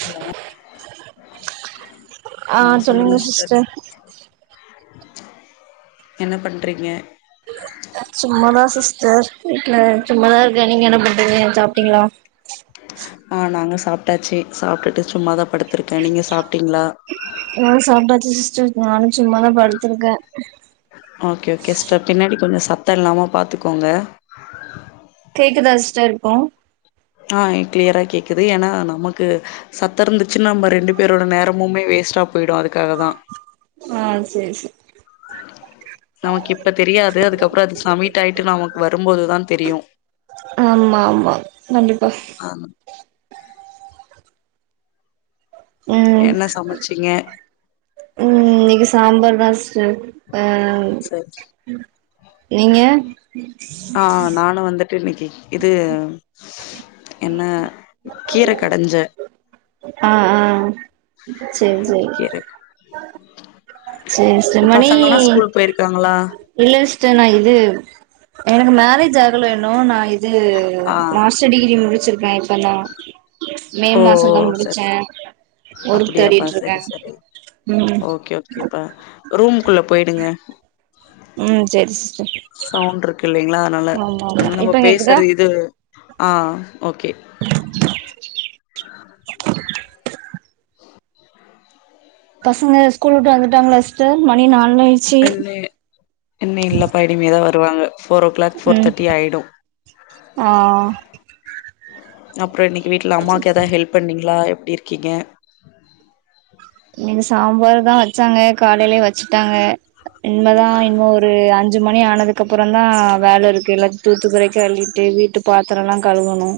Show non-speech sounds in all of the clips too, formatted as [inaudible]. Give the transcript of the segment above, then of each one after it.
hello ஆ சொல்லுங்க sister என்ன பண்றீங்க சும்மாதா சிஸ்டர் வீட்ல சும்மாதா இருக்கே நீங்க என்ன பண்றீங்க சாப்ட்டீங்ளா ஆ நாங்க சாப்ட்டாச்சி சாப்ட்டுட்டு சும்மாதா படுத்திருக்க நீங்க சாப்ட்டீங்ளா நா சாப்டாச்சி சிஸ்டர் நானு சும்மாதா படுத்துருக்கே ஓகே ஓகே சிஸ்டர் பின்னாடி கொஞ்ச சத்த இல்லாம பாத்துக்கோங்க கேக்குதா சிஸ்டர் இப்போ ஆ கிளியரா கேக்குது ஏனா நமக்கு சத்த இருந்துச்சுனா நம்ப ரெண்டு பேரோட நேரமுமே வேஸ்டா போய்டு அதுக்காக தா ஆ செரி செ நமக்கு இப்ப தெரியாது அதுக்கப்றோ அது சமிட் ஆயிட்டு நமக்கு வருபோதுதா தெரியு ஆமா ஆமா கண்டிப்பா ஆ ம் என்ன சமச்சிங்க இன்னிக்கு சாம்பார் தா சிஸ்டர் அ சரி நீங்க து இன்னிக்கி இது என்ன கீர கடஞ்ச ஆ ஆ செரி செரி பசங்கெல்லா ஸ்கூல் போய்ருக்காங்களா இல்ல சிஸ்டர் நா இது எனக்கு மேரேஜ் ஆகல இன்னும் நா இது ஆ மாஸ்டர் டிகிரி முடிச்சிருக்கே இப்ப நா ஓ சரி சரி ஒர்க் அப்டியாப்பா தேடிட்டு இருக்கே சரி சரி ம் ஓகே ஓகேப்பா ரூம்க்குள்ள போய்டுங்க ம் செரி சிஸ் சவுண்ட்ருக்கு இல்லைங்ளா அதனால ஆமா ஆமா ஏனா நம்ம இப்ப கேக்குதா பேஸ்ற இது ஆ ஓகே ஆ ஆஹ பசங்க ஸ்கூல் வுட்டு வந்துட்டாங்களா சிஸ்டர் மணி நா என்னே இன்னு இல்லபா இனிமேதா வருவாங்க ஃபோரோ கிளாக் ஃபோர் ம் தேட்டி ஆய்டு ஆ அப்ற இன்னைக்கு வீட்ல அம்மாக்கு எதா ஹெல்ப் பண்ணீங்ளா எப்டி இருக்கீங்க இங்க சாம்பார் தா வச்சாங்க காலையிலே வச்சிட்டாங்க இன்மேதா இன்னொரு அஞ் சு மணி ஆனதுக்குப்ற தா வேலருக்கு எல்லாத் தூத்து கொறைக்கு அல்லிட்டு வீட்டு பாத்தரோலா கழுவனு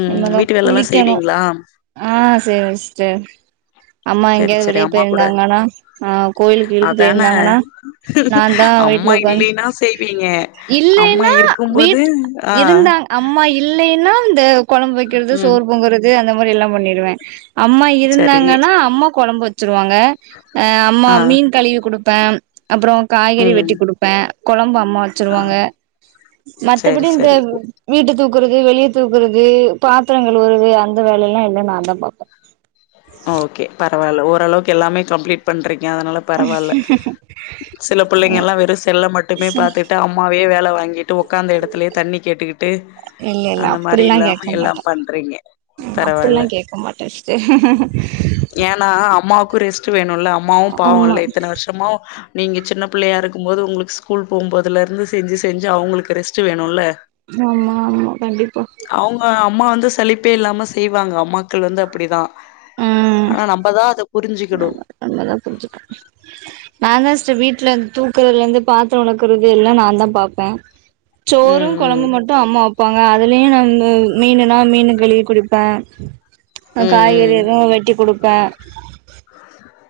ம் இன்மேதா வீட்டு வேலல்லா குளிக்கனு செய்வீங்களா ஆ செரி சிஸ்டர் அம்மா சரி எங்கேயாவது சரி வெளிய அம்மா கூட போய்ருந்தாங்னாலா அ கோயிலுக்கு இழுக்கு அதான போயிருந்தாங்கனா நா தா அ வீட்ல அம்மா உக்காந் இல்லைன்னா செய்வீங்க அம்மா இல்லைனா இருக்கும்போது வீட் ஆ இருந்தாங் அம்மா இல்லைனா இந்த கொழம்பு வெக்கிறது ம் சோறு பொங்கறது அந்த மாரி எல்லாம் பண்ணடுவே அம்மா சரி இருந்தாங்க ன்னா கொழம்பு வச்சிருவாங்க அ அம்மா ஆ மீன் கழுவி குடுப்பே அப்புறோ காய்கறி ம் வெட்டிக் குடுப்பே கொழம்பு அம்மா ஆ வெச்சருவாங்க சரி மத்தபடி இந்த சரி வீட்டுக்கு க்குறது வெளியே தூக்குறது பாத்திரங்கழுவறது அந்த வேலையல்லா எல்லா நா தா பாப்பே ஓகே பரவாயில்ல ஓரளவுக்கு எல்லாமே கம்ப்ளீட் பண்றீ ங்க அதனால பரவாயில்ல சில பிள்ளைங்க எல்லா வெறு செல்ல மட்டுமே பாத்துட்டு அம்மாவயே வேலை வா வாங்கிட்டு உக்காந்த எடத்துலயே தண்ணி கேட்டுக்கிட்டு இல்ல இல்ல அந்த மாரி அப்டிலா இல்லாம கேக்க மாட்டா எல்லாம் பண்றீங்க அப்டில்லா பரவாயில்ல கேக்க மாட்டே சிஸ்டர் ஏன்னா அம்மாவுக்கு ரெஸ்ட் வேணும்ல அம்மாவு ஆமா பாவம்ல இத்தன வருஷமா நீங்கள் சின்ன பிள்ளையா இருக்கும்போது உங்களுக்கு ஸ்கூல் போகும்போதுலேருந்து செஞ்சு செஞ்சு அவங்களுக்கு ரெஸ்ட்டு வேணுல ஆமா ஆமா கண்டிப்பா அவங்க அம்மா வந்து சலிப்பே இல்லாம செய்வாங்க அம்மாக்கள் வந்து அப்டிதா ஆனா நம்பதா அது நம்ம நம்மதாபுரிஞ்சுக்கனு நா தா சர் வீட்டுல தூக்குறதுல இருந்து பாத்திர வெளக்கறது எல்லா நா தா பாப்பே சோறு ம் ம் கொழம்பு மட்டு அம்மா ப்பாங்க அதுலயு நம்ம மீனுன்னா மீன் கழுவி குடுப்பே ம் ம் ட்டிக்குடுப்பே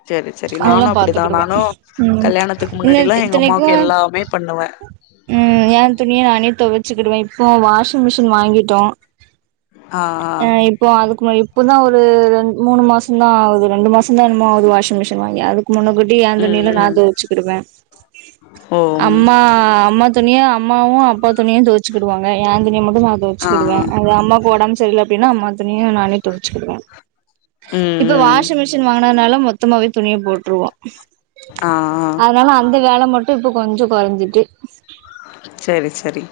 செரி செரி நானு அப்டிதா நானு ம் கல்யாணத்துக்கு இல்ல முன்னாடில்லா எங்க இத்தனைக்கு அம்மாவுக்கு எல்லாமே பண்ணுவே ம் ஏன் துணிய நானே தொ ச்சிக்கிடுவ இப்போ வாஷிங் மிஷின் வாங்கிட்டோ ஆ அ ஆ இப்போ அதுக்கு மேயுப் இப்போதா ஒரு ரெண் மூணு மாசந்தா ஆவுது ரெண்டு மாசந்தா என்னமோ ஆவுது வாஷிங் மிஷின் வாங்கி அதுக் முன்ன கூட்டி ஏ துணி ம் எல்லா நா ம் தொவச்சுகிடுவே ஓ ம் அம்மா அம்மா துணியா அம்மாவு அப்பா துணியு தொவச்சுகிடுவாங்க என் துணிய மட்டு நா ஆ தொவைச்சுகிடுவே ஆ அது அம்மாக்கு ஒடம்பு சரியல அப்டின்னா அம்மா துணிய நானே தொவச்சுகிடுவே ம் இப்ப ம் வாஷிங் மிஷின் வாங்கினதுனால மொத்தமாவே துணியை போட்டுருவோ ஆ ஆ அதனால அந்த வேல மட்டு டு இப்ப கொஞ்சோ கொறைஞ்சிட்டு செரி செரி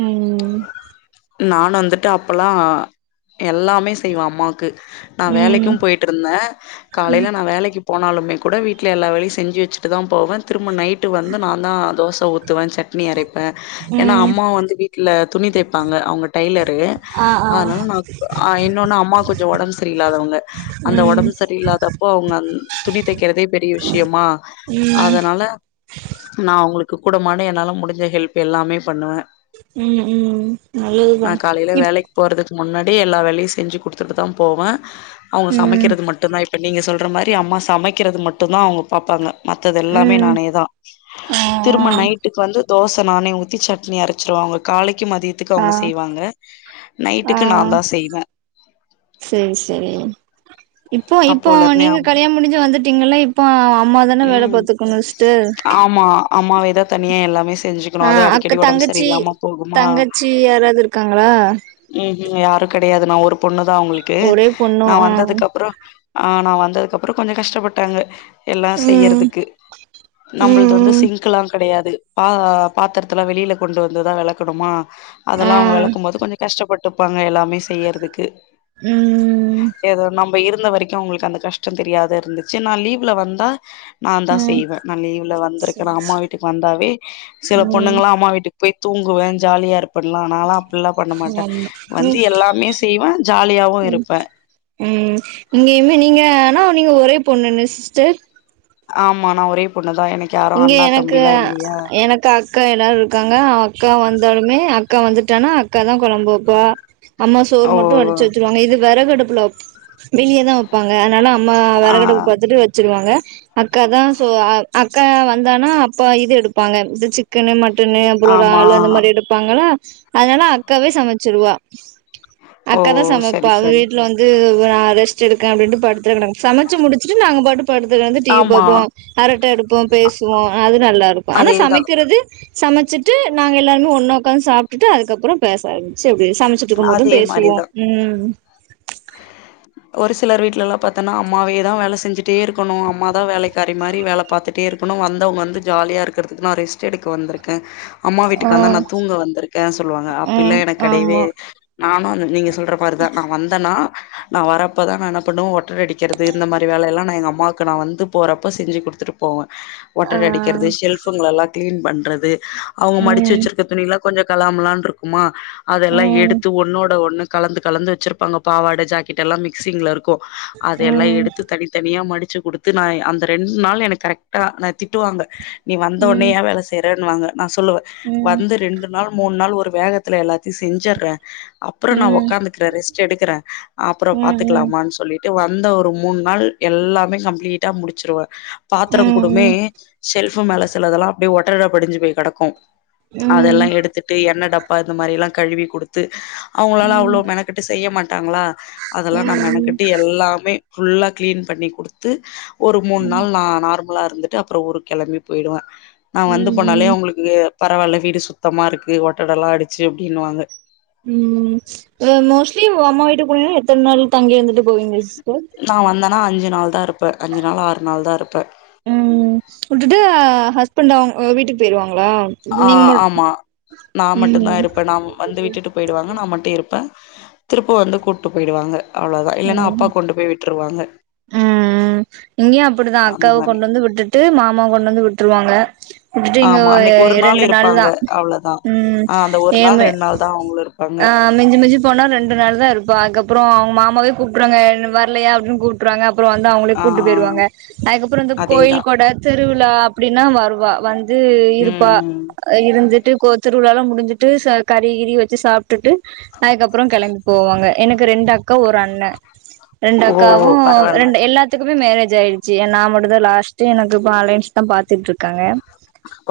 ம் நானு வந்துட்டு அப்பல்லா எல்லாமே செய்வா அம்மா க்கு நா வேலைக்கு ம் போயிட்டு இருந்தே காலையில நா வேலைக்கி போனாலுமே கூட வீட்டில எல்லா வேலையு செஞ்சு வெச்சுட்டு தா போவே திரும்ப நைட்டு வந்து நா தா தோச ஊத்துவே சட்னி அரைப்பே ஏன்னா ம் அம்மா வந்து வீட்டல துணி தேப் பாங்க அவங்க டைலர்ரு ஆ ஆ அதனால நா அ இன்னொன்னு அம்மா கொஞ்சோ ஒடம்பு சரிய இல்லாதவங்க அந்த ம் ஒடம்பு சரியில்லாதப்போ அவங்க துணி தைக்கிறதே பெரிய விஷயமா ம் அதனால நா அவுங்களுக்கு கூட மாட என்னால முடிஞ்ச ஹெல்ப் எல்லாமே பண்ணுவே ம் ம் நா நல்லதுதா காலையில இப் வேலைக்கு போறதுக்கு முன்னாடியே எல்லா வேலையு செஞ்சு குடுத்துட்டு தா போவே அவங்க ம் சமைக்கிறது மட்டு தா இப்ப நீங்க சொல்ற மாரி அம்மா சமைக்கிறது மட்டும்தா அவ்ங்க பாப்பாங்க மத்தது எல்லாமே ம் நானேதா ஆ திரும்ப நைட்டுக்கு வந்து தோச நானே ஊத்தி சட்னி அரைச்சிருவா அவங்க காலைக்கி மதி தியத்துக்கு ஆ அவுங்க செய்வாங்க ஆ நைட்டுக்கு நா தா செய்வே சேரி சேரி இப்போ இப்போ அப்போல இருந்தே நீங்க ஆமா கல்யாணோ முடிஞ்சு வந்துட்டீங்கல்ல இப்போ அம்மா தானே வேலை ம் பாத்துக்கணு நஸ்ட்டு ஆமா அம்மாவேதா தனியா எல்லாமே செஞ்சுக்கணு அது அடிக்கடி ஒடம்பு சரியில்லாமா போகுமா தங்கச்சி யாராவது இருக்காங்களா ம்ஹூம் யாரு கெடையாது நா ஒரு பொண்ணு தா அவுங்களுக்கு ஒரே பொண்ணு நா ஆ வந்ததுக்கு அப்பறோ ஆ நா வந்ததுக்கு அப்புறோ கொஞ்சோ கஷ்டப்பட்டாங்க எல்லா ம் செய்யறதுக்கு நம்மளது வந்து ம் சிங்க்கலா கெடையாது பா பாத்திரத்துல்லா வெளியில கொண்டு வந்துதா வெளக்கணுமா ஆ அதெல்லா அவங்க வெளக்கும் போது கொஞ்ச கஷ்டப்பட்டுப்பாங்க எல்லாமே செய்யறதுக்கு ம் ஏதோ நம்ம இரு ந்த வரைக்கு அவுங்களுக்கு அந்த கஷ்டம் தெரியாத இருந்துச்சு நா லீவ்ல வந்தா நான்தா ம் செய்வே நா லீவ்ல வந்திருக்கேன்னா சரி அம்மா வீட்டுக்கு வந்தாவே சில ம் பொண்ணுங்களா அம்மா வீட்டுக்கு போய் தூங் குவே ஜாலியா இருப்பே நாளா அப்டில்லா பண்ண மாட் ஆமா வந்து ம் எல்லாமே செய்வே ஜாலியாவு இருப்பே ம் நீங்க இ நீங்க ஆனா நீங்க ஒரே பொண்ணுணு சிஸ்டர் ஆமா நா ஒரே பொண் இங்க எனக்கு எனக்கு அக்கா எல்லாரு இருக்காங்க அக்கா வந்தாலுமே அக்கா வந்துட்டானா அக்கா தா கொழம்பு வப்பா அம்மா சோர் ஓ மட்டு வடிச்சு வச்சுருவாங்க இது வெறகடுப்புல வெளியதா வைப்பாங்க அதனால அம்மா ஆ வெறகடுப்பு பாத்துட்டு வச்சிருவாங்க அக்கா தா சோ அக்கா வந்தானா அப்பா இது எடுப்பாங்க இது சிக்கனு மட் ட்டுன்னு அப்புற ஒரு ஆமா ஆள் அந்த மாரி எடுப்பாங்களா அதனால அக்காவே சமைச்சிருவா ஓ அக்கா தா சமைப்பா சரி அவ சரி வீட்ல வந்து நா ரெஸ்ட் எக்கே அப்பின் படுத்து கெடக்கே சமைச்சு முடிச்சுட்டு நாங்க பாட்டு படுத்து கெடந்து டி வி ஆமா பாப்போ அரட்டை எடுப்போ பேசுவோ அது நல்லாருக்கு ஆனா அதேதா சமைக்கிறது சமைச்சிட்டு நாங்க எல்லாருமே ஒன்னா ஒக்காந்து சாப்ட்டுட்டு அதுக்கப்புற பேச ஆரம்பிச்சு எப்டி சமைச்சுட்ருக்கும் போது அதே பேசுவோ மாரிதா ம் [inaudible] ஒரு சிலர் வீட்டுலல்லா பாத்தோன்னா அம்மாவே தா வேல செஞ்சுட்டே இருக்கணு அம்ம தா வேலைக்காறி மாரி வேல பாத்துட்டே இரு இருக்கணு வந்தவங்க வந்து ஜாலியா இருக்கிறதுக்கு நா ரெஸ்ட்டு எடுக்க வந்திருக்கே அம்மா ஆ வீட்டுக்கு வந்தா நா தூங்க வந்திருக்கேன்னு சொல்லுவாங்க ம் அப்பில்ல எனக்கு கெடையவே ஆமா நானு அ நீங்க சொல்ற மாரிதா தா நா வந்து தா நா வரப்பதா நா என்ன பண்ணுவே ஒட்ற அடிக்கிறது இந்த மாரி வேலைல்லா எங்க அம்மாவுக்கு நா வந்து போறப்ப செ செஞ்சு குடுத்துட்டு போவே ஆ ஒட்டட அடிக்கிறது ஷல்ஃபங்குல்லா கிளீன் பண்றது அவங்க மடிச்சு ம் வச்சிருக்க துணில்லா கொஞ்ச கலாமலாம்னு இருக்குமா அதெல்லா ம் எடுத்து ஒன்னோட ஒண்ணு கலந்து கலந்து வச்சிருப்பாங்க பாவாடை ஜாக்கெட்ல்லா மிக்சிங்ல இருக்கு அதயெல்லா ம் எடுத்து தனித்தனியா மடிச் சு குடுத்து நா அந்த ரெண்டு நாள் எனக்கு கரெக்டா நா திட்டுவாங்க நீ வந்த ஒனயே ம் ஏ வேலை செய்யறன்னுவாங்க நா சொல்லுவே ம் வந்து ரெண்டு நாள் மூணு நாள் ஒரு வேகத்துல எல்லாத்தையு செஞ்சுறே அப்புற நா ம் உக்காந்துக்கறே ரெஸ்ட் எடுக்கறே அப்புற பாத்துக்கலாமான்னு சொல்லிட்டு வந்த ஒரு மூணு நாள் எல்லாமே கம்ப்ளீட்டா முடிச்சிருவே பாத்திர கூடுமே ம் செஷல்ஃப் மேல சிலதெல்லா அப்டியே ஒட்டட படிஞ்சு போய் கெடக்கு ம் ம் ம் அதெல்லா ம் எடுத்துட்டு எண்ண டப்பா இந்த மாரில்லா கழுவி குடுத்து அவங்களாலா அவ்வளோ மெனக்கட்டு செய்ய மாட்டாங்களா ம் அதெல்லா நா ம் மெனக்கட்டு எல்லாமே ஃபுல்லா கிளீன் பண்ணி குடுத்து ஒரு மூணு ம் நாள் நா நார்மல் புல்லா இருந்துட்டு அப்புற ஊரு கெளம்பி போயிடுவே நா வந்து ம் போனாலே ம் அவங்களுக்கு பரவால்ல வீடு சுத்தமாருக்கு ஒட்டடலா ஆடிச்சு அப்படினுவாங்க ம் அ மோஸ்ட்லி அம்மா வீட்டுக்கு எத்தன நாள் தங்கி இருந்துட்டு போயிங்க சிஸ்டர் வந்தேன்னா நா அஞ்சு நாள் தா இருப்பே அஞ்சு நாள் ஆறு நாள் தா இருப்பே ம் விட்டுட்டு ஆ ஹஸ்பண்ட் அவங்க வீட்டுக்கு போயிருவாங்க ஆ ஆமா நா மட்டுந்தா ம் இருப்பே நா வந்து விட்டுட்டு போயிடுவாங்க நா மட்டு இருப்பே திருப்ப வந்து கூப்ட்டு போயிடுவாங்க அவ்வளவுதா இல்லன்னா அப்பா ம் கொண்டு போய் விட்டுருவாங்க ம் இங்கயு அப்படிதா அந்த அக்காவ மாரி கொண்டு வந்து விட்டுட்டு மாமா கொண்டு வந்து விட்டுருவாங்க விட்டுட்டு இங்க ஆமா ஒரு அன்னைக்கு நாள் இரண்டு இருப்பாங்க நாள்தா அவ்ளோதா ம் ஆ அந்த ஒரு நாள் ஏம ரெண்டு நாள் தா அவங்களு இருப்பாங்க ஆ மிஞ்சி மிஞ்சி போனா ரெண்டு நாள் தா இருப்பா அதுக்கப்பற அவங்கமா மாமாவே கூப்ட்ருவாங்க வரலையா அப்டின்னு கூப்ட்றாங்க அப்புற வந்து அவங்களே ஆ கூட்டு போய்டுவாங்க அதுக்கப்புற இந்த அதேதா கோயில்கொடை திருவிழா அப்டின்னா வருவா வந் து இருப்பா ம் இருந்துட்டு கோ திருவிழாலா முடிஞ்சிட்டு ச கறிகிறி வச்சு சாப் விட்டுட்டு அதுக்கப்பறம் கெளம்பி போவாங்க எனக்கு ரெண்டு அக்கா ஒரு அண்னே ரெண்டு அக்காவு ஓ பரவால்ல ரெண்டு எல்லாத்துக்கும் அப்பமே மேரேஜ் ஆகிடுச்சு ஏ நா மட்டுந்தா லாஸ்ட்டு எனக்கு இப்ப ஆன்லைன்ஸ் தா பாத்துட்ருக்காங்க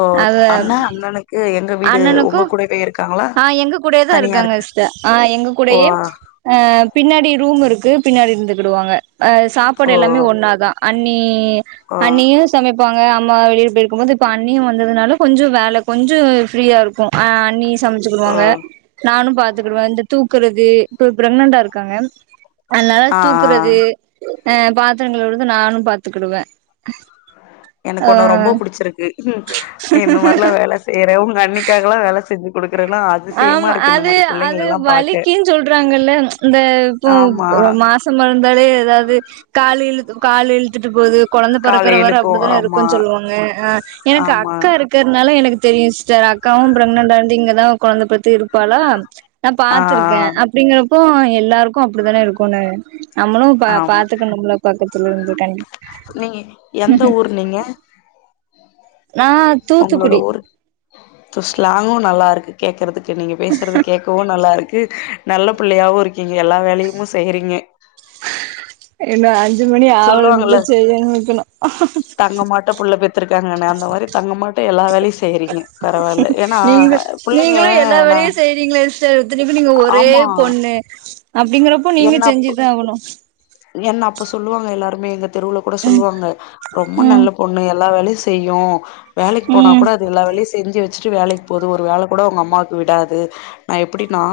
ஓ அது அண்ணா அண்ணனுக்கு எங்க வீடு அண்ணனுக்கு உங்க கூடவே இருக்காங்களா ஆ எங்க கூடயே தா தனியா இருக்காங்க இருக்க சிஸ்டர் ஆ எங்க ஓ கூடயே அ அ பின்னாடி ரூம் இருக்கு பின்னாடி இருந்துகிடுவாங்க அ சாப்பாடு ஓ எல்லாமே ஒன்னாதா அண்ணி ஓ ண்ணி அண்ணியு சமைப்பாங்க அம் ம்மா வெளிய போயிருக்கும் போது இப்ப அண்ணியு வந்ததுனால கொஞ்ச வேல கொஞ்சோ ஃப்ரீயா இருக்கு அ அண்ணி ஓ சமைச்சுக்குடுவாங்க நானு பாத்துக்குடுவே இந்த தூக்குறது இப்ப ப்ரெக்னன்டா இருக்காங்க அதுனால ஆ ஆ தூக்குறது அ பாத்தரங்கழுவுறது நானு பாத்துக்குடுவே எனக்கு உண்ண ரொம்ப புடிச்சுருக்கு நீ இந்த மாரிலா வேல செய்யற உங்க அண்ணி க்காகலா வேல செஞ்சு குடுக் ஆமா அது அது பாக்க வலிக்கின் சொல்றாங்கல்ல இந்த இப்போ ஆமா இப்போ மாசமா இருந்தாலே எதாவது கால் இழுத்துக்கு காலு இழுத்துட்டு ட்டு போது கொழந்தை கால பொறக்கற வர இழுக்கு அப்டிதான ஆமா இருக்குன்னு சொல்லுவாங்க ஆ எனக்கு ஆமா அக்கா இருக்கற்னால எனக்கு தெரியு சிஸ்டர் அக்காவும் ப்ரக்னண்டா இருந்து இங்கதா கொழந்த பெத் திருப்பாலா நா ஆ பாத்துருக்கே அப்டிங்குறப்போ எல்லாருக்கு அப்டித்தான இருக்குனு நம்மளு பா ஆ ஆமா பாத்துக்கணும்ல பக்கத்துல இருந்ததுக்காண்டி நீங்க எந்த ஊரு நீங்க நா தூத்துக்குடி சோ ஸ்லாங்கும் நல்லா இருக்கு கேக்குறதுக்கு நீங்க பேசுறது கேட்கவு நல்லா இருக்கு நல்ல புள்ளையாவு இருக்கீங்க எல்லா வேலையுமு செய்றீங்க இன்னு ஆஞ் அஞ்சு மணி ஆவலன் கூட சொல்லுவாங்கல்ல செய்யனு வக்கெணு இருக்கங்கன்னா அந்த மாரி தங்கமாட்ட எல்லா வேலயு செய்யறீங்க பரவால்ல ஏன்னா புள்ளைங்க நா செய்றீங்களா சிஸ்டர் இத்தனிக்கு நீங்க ஒரே ஆமா பொண்ணு அப்டிங்கறப்போ நீங்க என்ன செஞ்சுதா ஆவணு என்ன அப்ப சொல்லுவாங்க எல்லாருமே எங்க தெருவுல கூட சொல்லுவாங்க ரொம்ப ம் நல்ல பொண்ணு எல்லா வேலயு செய்யு வேலக்கு போனா ம் கூட அது எல்லா வேலயு செஞ்சு வச்சு வச்ட்டு வேலக் போது ஒரு வேல கூட உங்க அம்மாவுக்கு விடாது நா எப்புடின்னா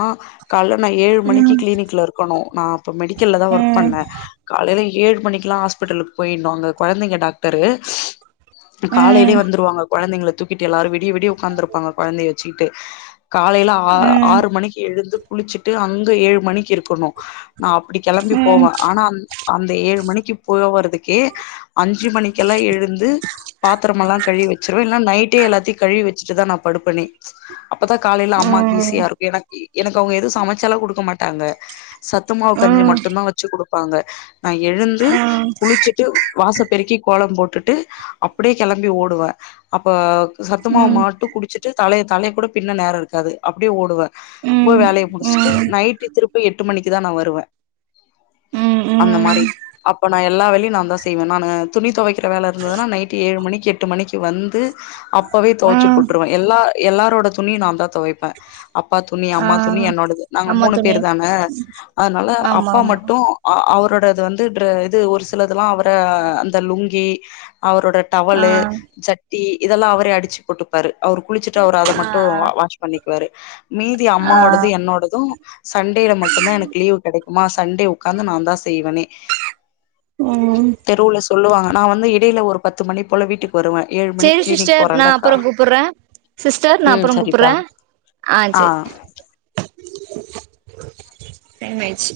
கால்ல நா ஏழு மணிக்கி ம் க்ளினிக்ல இருக்கணு நா இப்ப மெடிக்கல்ல தான் ஒர்க் ம் பண்ணேன் காலையில ஏழு மணிக்குல்லா ஹாஸ்பெட்டலுக்கு போய்னு அங்க கொழந்தைங்க டாக்டரு ம் காலயிலே ம் வந்துருவாங்க கொழந்தைங்கள தூக்கிட்டு எல்லாரு விடிய விடிய உக்காந்துருப்பாங்க கொழந்தைய வச்சுக்கிட்டு காலயில ஆ ம் ம் ம் ம் ம் ம் ஆறு மணிக்கு எழுந்து குளிச்சிட்டு அங்க ஏழு மணிக்கு இருக்கணு நா அப்டி கெளம்பி போவே ஆனா அ அந்த ஏழு மணிக்கு போவறதுக்கே அஞ்சு மணிக் கெல்லா எழுந்து பாத்தரமெல்லா கழிவி வச்சிருவே இல்லனா நை ட்டே எல்லாத்தையு கழுவி வச்சுட்டுதா நா படுப்பனே அப்பதா காலையில அம்மாவுக்கு ஈஸியா இருக்கு எனக்கு இ எனக்கு அவுங்க எதுவு சமச்சலா குடுக்க மாட்டாங்க சத்துமாவு கஞ்சி மட்டுந்தா வச்சு குடுப்பாங்க நா எழுந்து குளிச்சுட்டு வாச பெருக்கி கோலோ போட்டுட்டு அப்டியே கெளம்பி ஓடுவே அப்ப சத்துமாவு மாட்டு குடிச்சுட்டு தலய தலய கூட பின்ன நேரோ இருக்காது அப்டியே ஓடுவே போய் வேலய முடிஸ்ட்டு நைட்டு திருப்பி எட்டு மணிக்கு தா நா வருவே ம் ம் ம் அந்த மாரி ம் அப்ப நா எல்லா வேலையு நாந்தா செய்வே நானு துணி தொவைக் கிற வேல இருந்துதுனா நைட் ஏழு மணிக்கி எட்டு மணிக்கி வந்து அப்பவே தொவச்சு போட்டுருவே எல்லா எல்லா ரோட துணியு நா தா தொவைப்பே அப்பா துணி ஆ அம்மா துணி என்னோடது நாங்க ஆமா மூணு தோழி பேரு தான அதுனால ஆமா அப்பா ஆமா மட்டு அ அவரோட டது வந்து ட்ர இது ஒரு சில இதல்லா அவர அந்த லுங்கி அவரோட ஆ டவலு ஜட்டி இதெல்லா அவரே அடிச்சு போட்டுப்பாரு அவரு குளிச்சுட்டு அவரு அத ஆ ஆ மட்டு வா வாஷ் பண்ணி பாரு மீதி ஆ அம்மாவோடது என்னோடது சன்டேல மட் லீவு கெடைக்குமா சண்டே உக்காந்து நா தா செய்வனே ம் தெருவுல சொல்லுவாங்க நா வந்து இடையில ஒரு பத்து மணி போல வீட்டுக் சேரி சிஸ்டர் நா அப்றோ கூப்புற சிஸ்டர் நா ம் அப்பறோ சரிப்பா கூப்புற ஆ சேரி டைம் ஆய்ச்சி